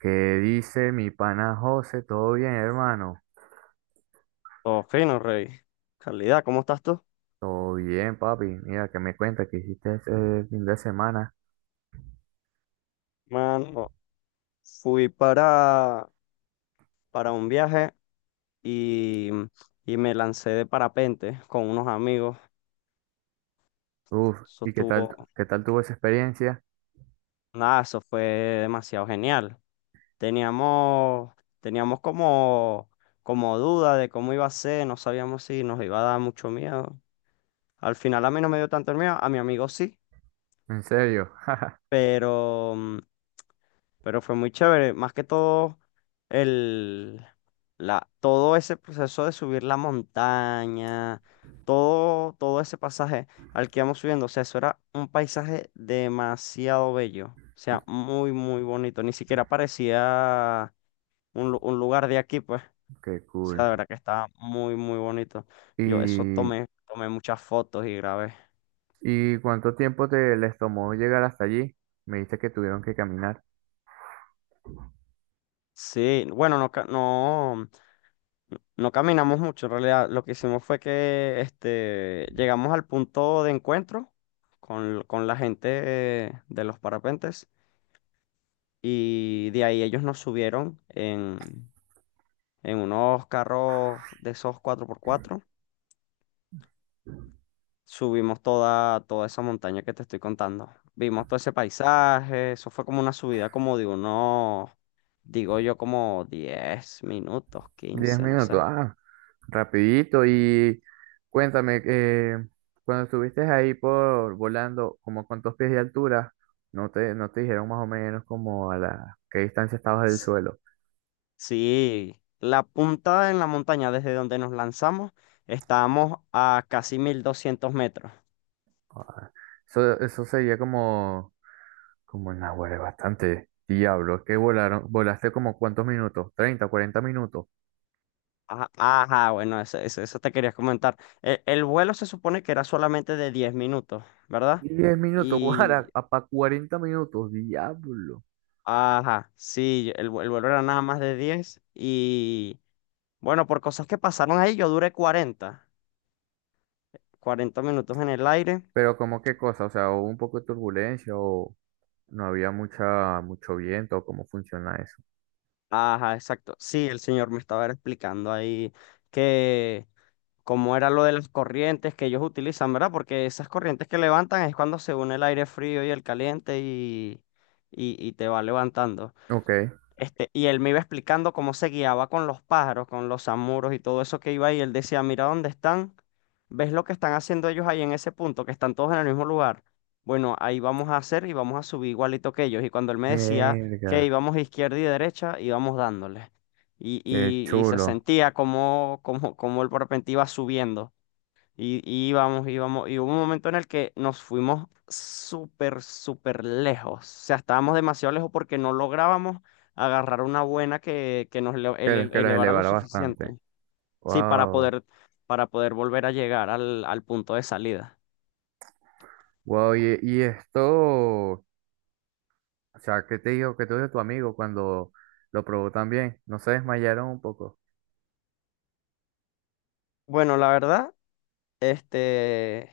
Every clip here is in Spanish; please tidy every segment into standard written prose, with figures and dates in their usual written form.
¿Qué dice mi pana José? ¿Todo bien, hermano? Todo fino, Rey. Calidad, ¿cómo estás tú? Todo bien, papi. Mira, que me cuenta que hiciste ese fin de semana. Mano, fui para, para un viaje y, y me lancé de parapente con unos amigos. Uf, Eso estuvo, ¿qué tal tuvo esa experiencia? Nada, eso fue demasiado genial. Teníamos, teníamos como duda de cómo iba a ser, no sabíamos si nos iba a dar mucho miedo. Al final a mí no me dio tanto el miedo, a mi amigo sí, ¿En serio? pero pero fue muy chévere. Más que todo, el, todo ese proceso de subir la montaña, todo ese pasaje al que íbamos subiendo, o sea, eso era un paisaje demasiado bello, o Y- sea, muy, muy bonito. Ni siquiera parecía un lugar de aquí, pues, o Qué cool. sea, de verdad que estaba muy, muy bonito. Yo eso ¿Y, tomé muchas fotos y grabé. y cuánto tiempo te les tomó llegar hasta allí? Me dijiste que tuvieron que caminar. Sí, bueno, no, no. No caminamos mucho, en realidad lo que hicimos fue que este, llegamos al punto de encuentro con la gente de los parapentes y de ahí ellos nos subieron en unos carros de esos cuatro por cuatro. Subimos toda esa montaña que te estoy contando. Vimos todo ese paisaje, eso fue como una subida como de unos, digo yo, como 10 minutos, Diez 15 no minutos, sé. ah, rapidito. Y cuéntame, cuando estuviste ahí por volando, como cuántos pies de altura, no te dijeron más o menos como a la qué distancia estabas del suelo. Sí, la punta en la montaña desde donde nos lanzamos, estábamos a casi 1.200 metros. Ah, eso sería como una hueva, bastante. Diablo, que volaron, volaste como cuántos minutos, ¿30 40 minutos? Ajá, ajá, bueno, eso te quería comentar. El vuelo se supone que era solamente de 10 minutos, ¿verdad? ¿10 minutos? Y, Guara, para 40 minutos, diablo. ajá, sí, el vuelo era nada más de 10 bueno, por cosas que pasaron ahí, yo duré cuarenta minutos en el aire. Pero como qué cosa, o sea, ¿hubo un poco de turbulencia o no había mucho viento? ¿Cómo funciona eso? Ajá, exacto. Sí, el señor me estaba explicando ahí que... como era lo de las corrientes que ellos utilizan, ¿verdad? Porque esas corrientes que levantan es cuando se une el aire frío y el caliente y te va levantando. Ok, Este, y él me iba explicando cómo se guiaba con los pájaros, con los zamuros y todo eso que iba ahí. Él decía, mira dónde están, ves lo que están haciendo ellos ahí en ese punto, que están todos en el mismo lugar. Bueno, ahí vamos a hacer y vamos a subir igualito que ellos. Y cuando él me decía que mierda, íbamos izquierda y derecha, íbamos dándole. Qué Y se chulo, sentía como el parapente iba subiendo. Íbamos, y hubo un momento en el que nos fuimos súper, súper lejos. O sea, estábamos demasiado lejos porque no lográbamos agarrar una buena que nos que los elevara lo elevará bastante. suficiente. Sí, Wow, para poder volver a llegar al punto de salida. wow, y esto, o sea, ¿qué te dijo tu amigo cuando lo probó también? ¿No se desmayaron un poco? Bueno, la verdad, este,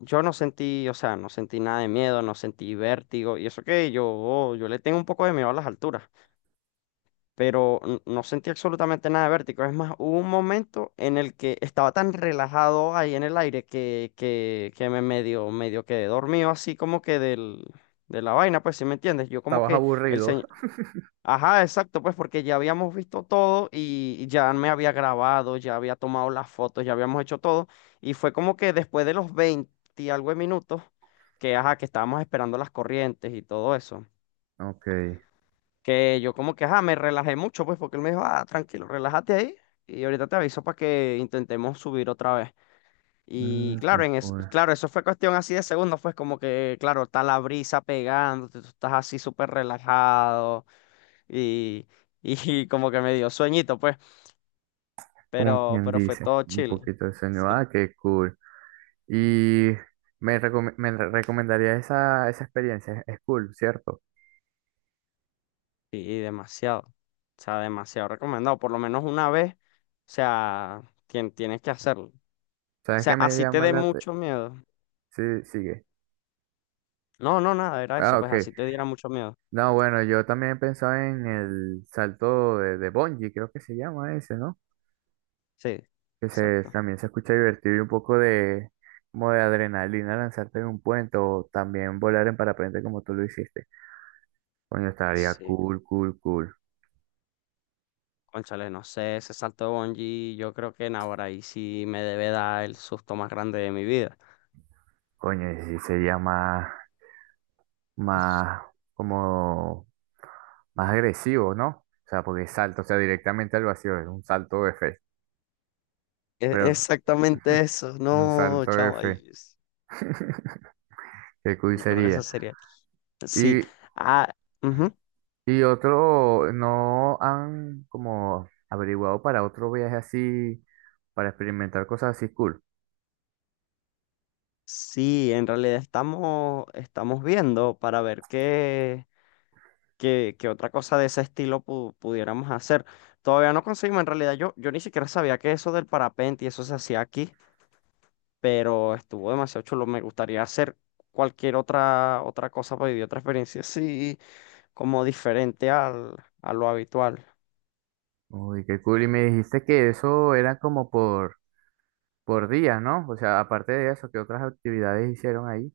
yo no sentí, o sea, no sentí nada de miedo, no sentí vértigo. Y eso que yo le tengo un poco de miedo a las alturas. Pero no sentí absolutamente nada de vértigo. Es más, hubo un momento en el que estaba tan relajado ahí en el aire que me medio quedé dormido así como que de la vaina, pues si me entiendes. Yo como ¿Estabas que el aburrido? señor... Ajá, exacto, pues porque ya habíamos visto todo y ya me había grabado, ya había tomado las fotos, ya habíamos hecho todo. Y fue como que después de los 20 y algo de minutos, que ajá, que estábamos esperando las corrientes y todo eso Ok, que yo como que, ajá, me relajé mucho, pues, porque él me dijo, ah, tranquilo, relájate ahí y ahorita te aviso para que intentemos subir otra vez. Y mm, qué claro, en es, cool. claro, eso fue cuestión así de segundos, pues como que, claro, está la brisa pegándote, tú estás así súper relajado y, y como que me dio sueñito, pues, Como quien pero fue dice, todo un chill. poquito de sueño, Sí. ah, qué cool. Y me, recome- me re- recomendaría esa experiencia, es cool, ¿cierto? Y demasiado, o sea, demasiado recomendado, por lo menos una vez, o sea, tienes que hacerlo. O ¿Sabes sea, qué me así te llama dé la… mucho miedo. Sí, sigue. No, no, nada, era eso, Ah, pues ok. así te diera mucho miedo. No, bueno, yo también pensaba en el salto de bungee, creo que se llama ese, ¿no? Sí, exacto. También se escucha divertido y un poco de, como de adrenalina lanzarte en un puente o también volar en parapente como tú lo hiciste. Coño, estaría Sí, cool, cool, cool. cónchale, no sé, ese salto de bungee, yo creo que en ahora ahí sí me debe dar el susto más grande de mi vida. Coño, y sí sería más, más, como, más agresivo, ¿no? O sea, porque salto, o sea, directamente al vacío, es un salto de fe. Pero, Exactamente eso, un no, salto de chavo, fe. ay, Qué cool yo creo que esa sería. sería. Sí, Y, ah, ujú. y otro, ¿no han como averiguado para otro viaje así, para experimentar cosas así cool? Sí, en realidad estamos viendo para ver qué otra cosa de ese estilo pudiéramos hacer. Todavía no conseguimos, en realidad yo ni siquiera sabía que eso del parapente y eso se hacía aquí. Pero estuvo demasiado chulo. Me gustaría hacer cualquier otra cosa para vivir otra experiencia así, como diferente a lo habitual. Uy, qué cool. Y me dijiste que eso era como por días, ¿no? O sea, aparte de eso, ¿qué otras actividades hicieron ahí?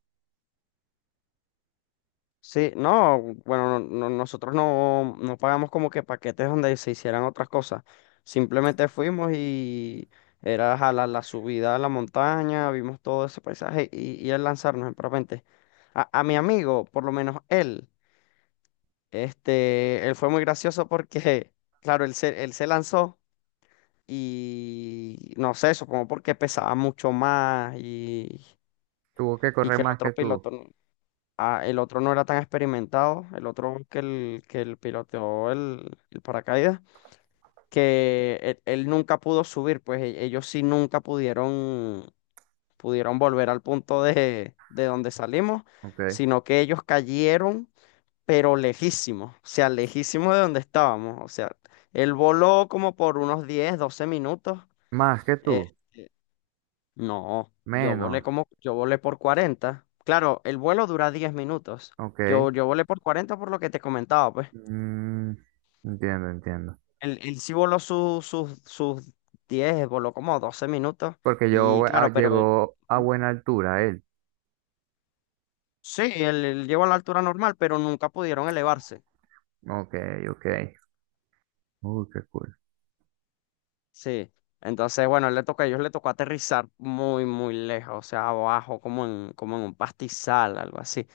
Sí, no, bueno, nosotros no, no pagamos como que paquetes donde se hicieran otras cosas. Simplemente fuimos y era jalar la subida a la montaña, vimos todo ese paisaje y el lanzarnos en parapente. A mi amigo, por lo menos él, este, él fue muy gracioso porque, claro, él se lanzó. Y no sé, supongo porque pesaba mucho más Tuvo que y correr que el más otro que tú, piloto, no- ah, el otro no era tan experimentado, el otro que el piloteó el paracaídas, que él nunca pudo subir, pues ellos sí nunca pudieron, pudieron volver al punto de donde salimos, ok. sino que ellos cayeron, pero lejísimos, o sea, lejísimos de donde estábamos, o sea, él voló como por unos 10 o 12 minutos. Más que tú, No, yo menos, volé como, yo volé por 40. Claro, el vuelo dura 10 minutos. ok. Yo volé por 40 por lo que te comentaba, pues. Mm, entiendo, entiendo. Él sí voló sus 10 voló como 12 minutos. Porque Y yo ah, claro, pero llegó a ujú. buena altura él. Sí, él llegó a la altura normal, pero nunca pudieron elevarse. Ok, ok. Uy, qué cool. Sí. Entonces, bueno, él le tocó, a ellos le tocó aterrizar muy, muy lejos, o sea, abajo, como en, como en un pastizal, algo así.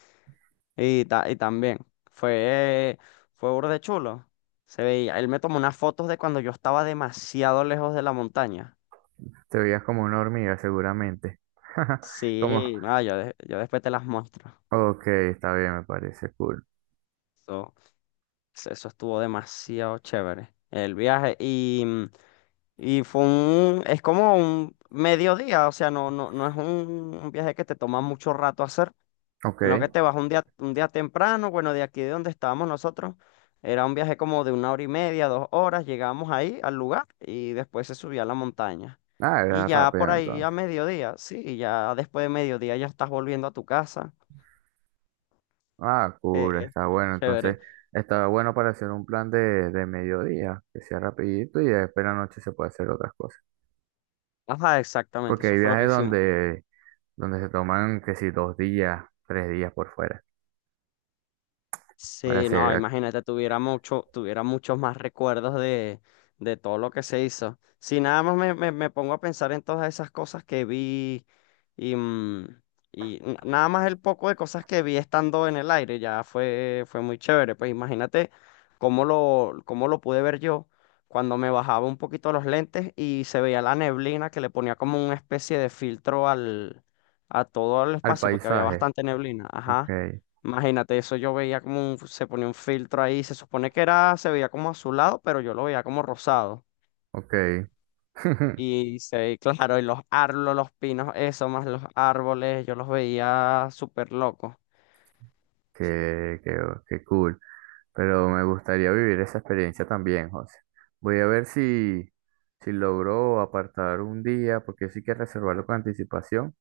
Y, y también fue, fue burde chulo. Se veía, él me tomó unas fotos de cuando yo estaba demasiado lejos de la montaña. Te veías como una hormiga, seguramente. Como, Sí, no, yo, yo después te las muestro. ok, está bien, me parece cool. Eso, eso estuvo demasiado chévere. El viaje y fue es como un mediodía, o sea, no es un viaje que te toma mucho rato hacer. En lo que Ok. te vas un día temprano, bueno, de aquí de donde estábamos nosotros, era un viaje como de 1 hora y media, 2 horas, llegamos ahí al lugar y después se subía a la montaña. Ah, Y era ya rápido por ahí a entonces. mediodía, sí, ya después de mediodía ya estás volviendo a tu casa. Ah, Eh, cool, es- está es bueno. chévere. Entonces, está bueno para hacer un plan de mediodía, que sea rapidito y después en la noche se puede hacer otras cosas. Ajá, exactamente, Porque eso hay fue lo que viajes hicimos. Donde se toman, que si 2 días, 3 días por fuera, para Sí, hacer no, al, imagínate, tuviera muchos más recuerdos de todo lo que se hizo. Si nada más me pongo a pensar en todas esas cosas que vi y, mm, y nada más el poco de cosas que vi estando en el aire, ya fue, fue muy chévere. Pues imagínate cómo lo pude ver yo cuando me bajaba un poquito los lentes y se veía la neblina que le ponía como una especie de filtro a todo el al espacio, porque había paisaje. bastante neblina. Ok, Ajá. Imagínate, eso yo veía como se ponía un filtro ahí, se supone que era, se veía como azulado, pero yo lo veía como rosado. ok. Y se, claro, y los árboles, los pinos, eso, más los árboles, yo los veía súper locos. Qué, qué, qué cool. Pero me gustaría vivir esa experiencia también, José. Voy a ver si, si logro apartar un día, porque sí que reservarlo con anticipación,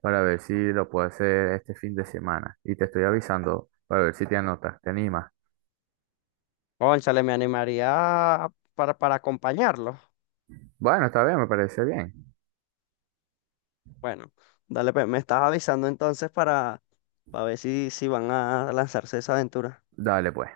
para ver si lo puedo hacer este fin de semana. Y te estoy avisando para ver si te anotas, te animas. Cónchale, me animaría para acompañarlos. Bueno, está bien, me parece bien. Bueno, dale, pues, me estás avisando entonces para ver si, van a lanzarse esa aventura. Dale pues.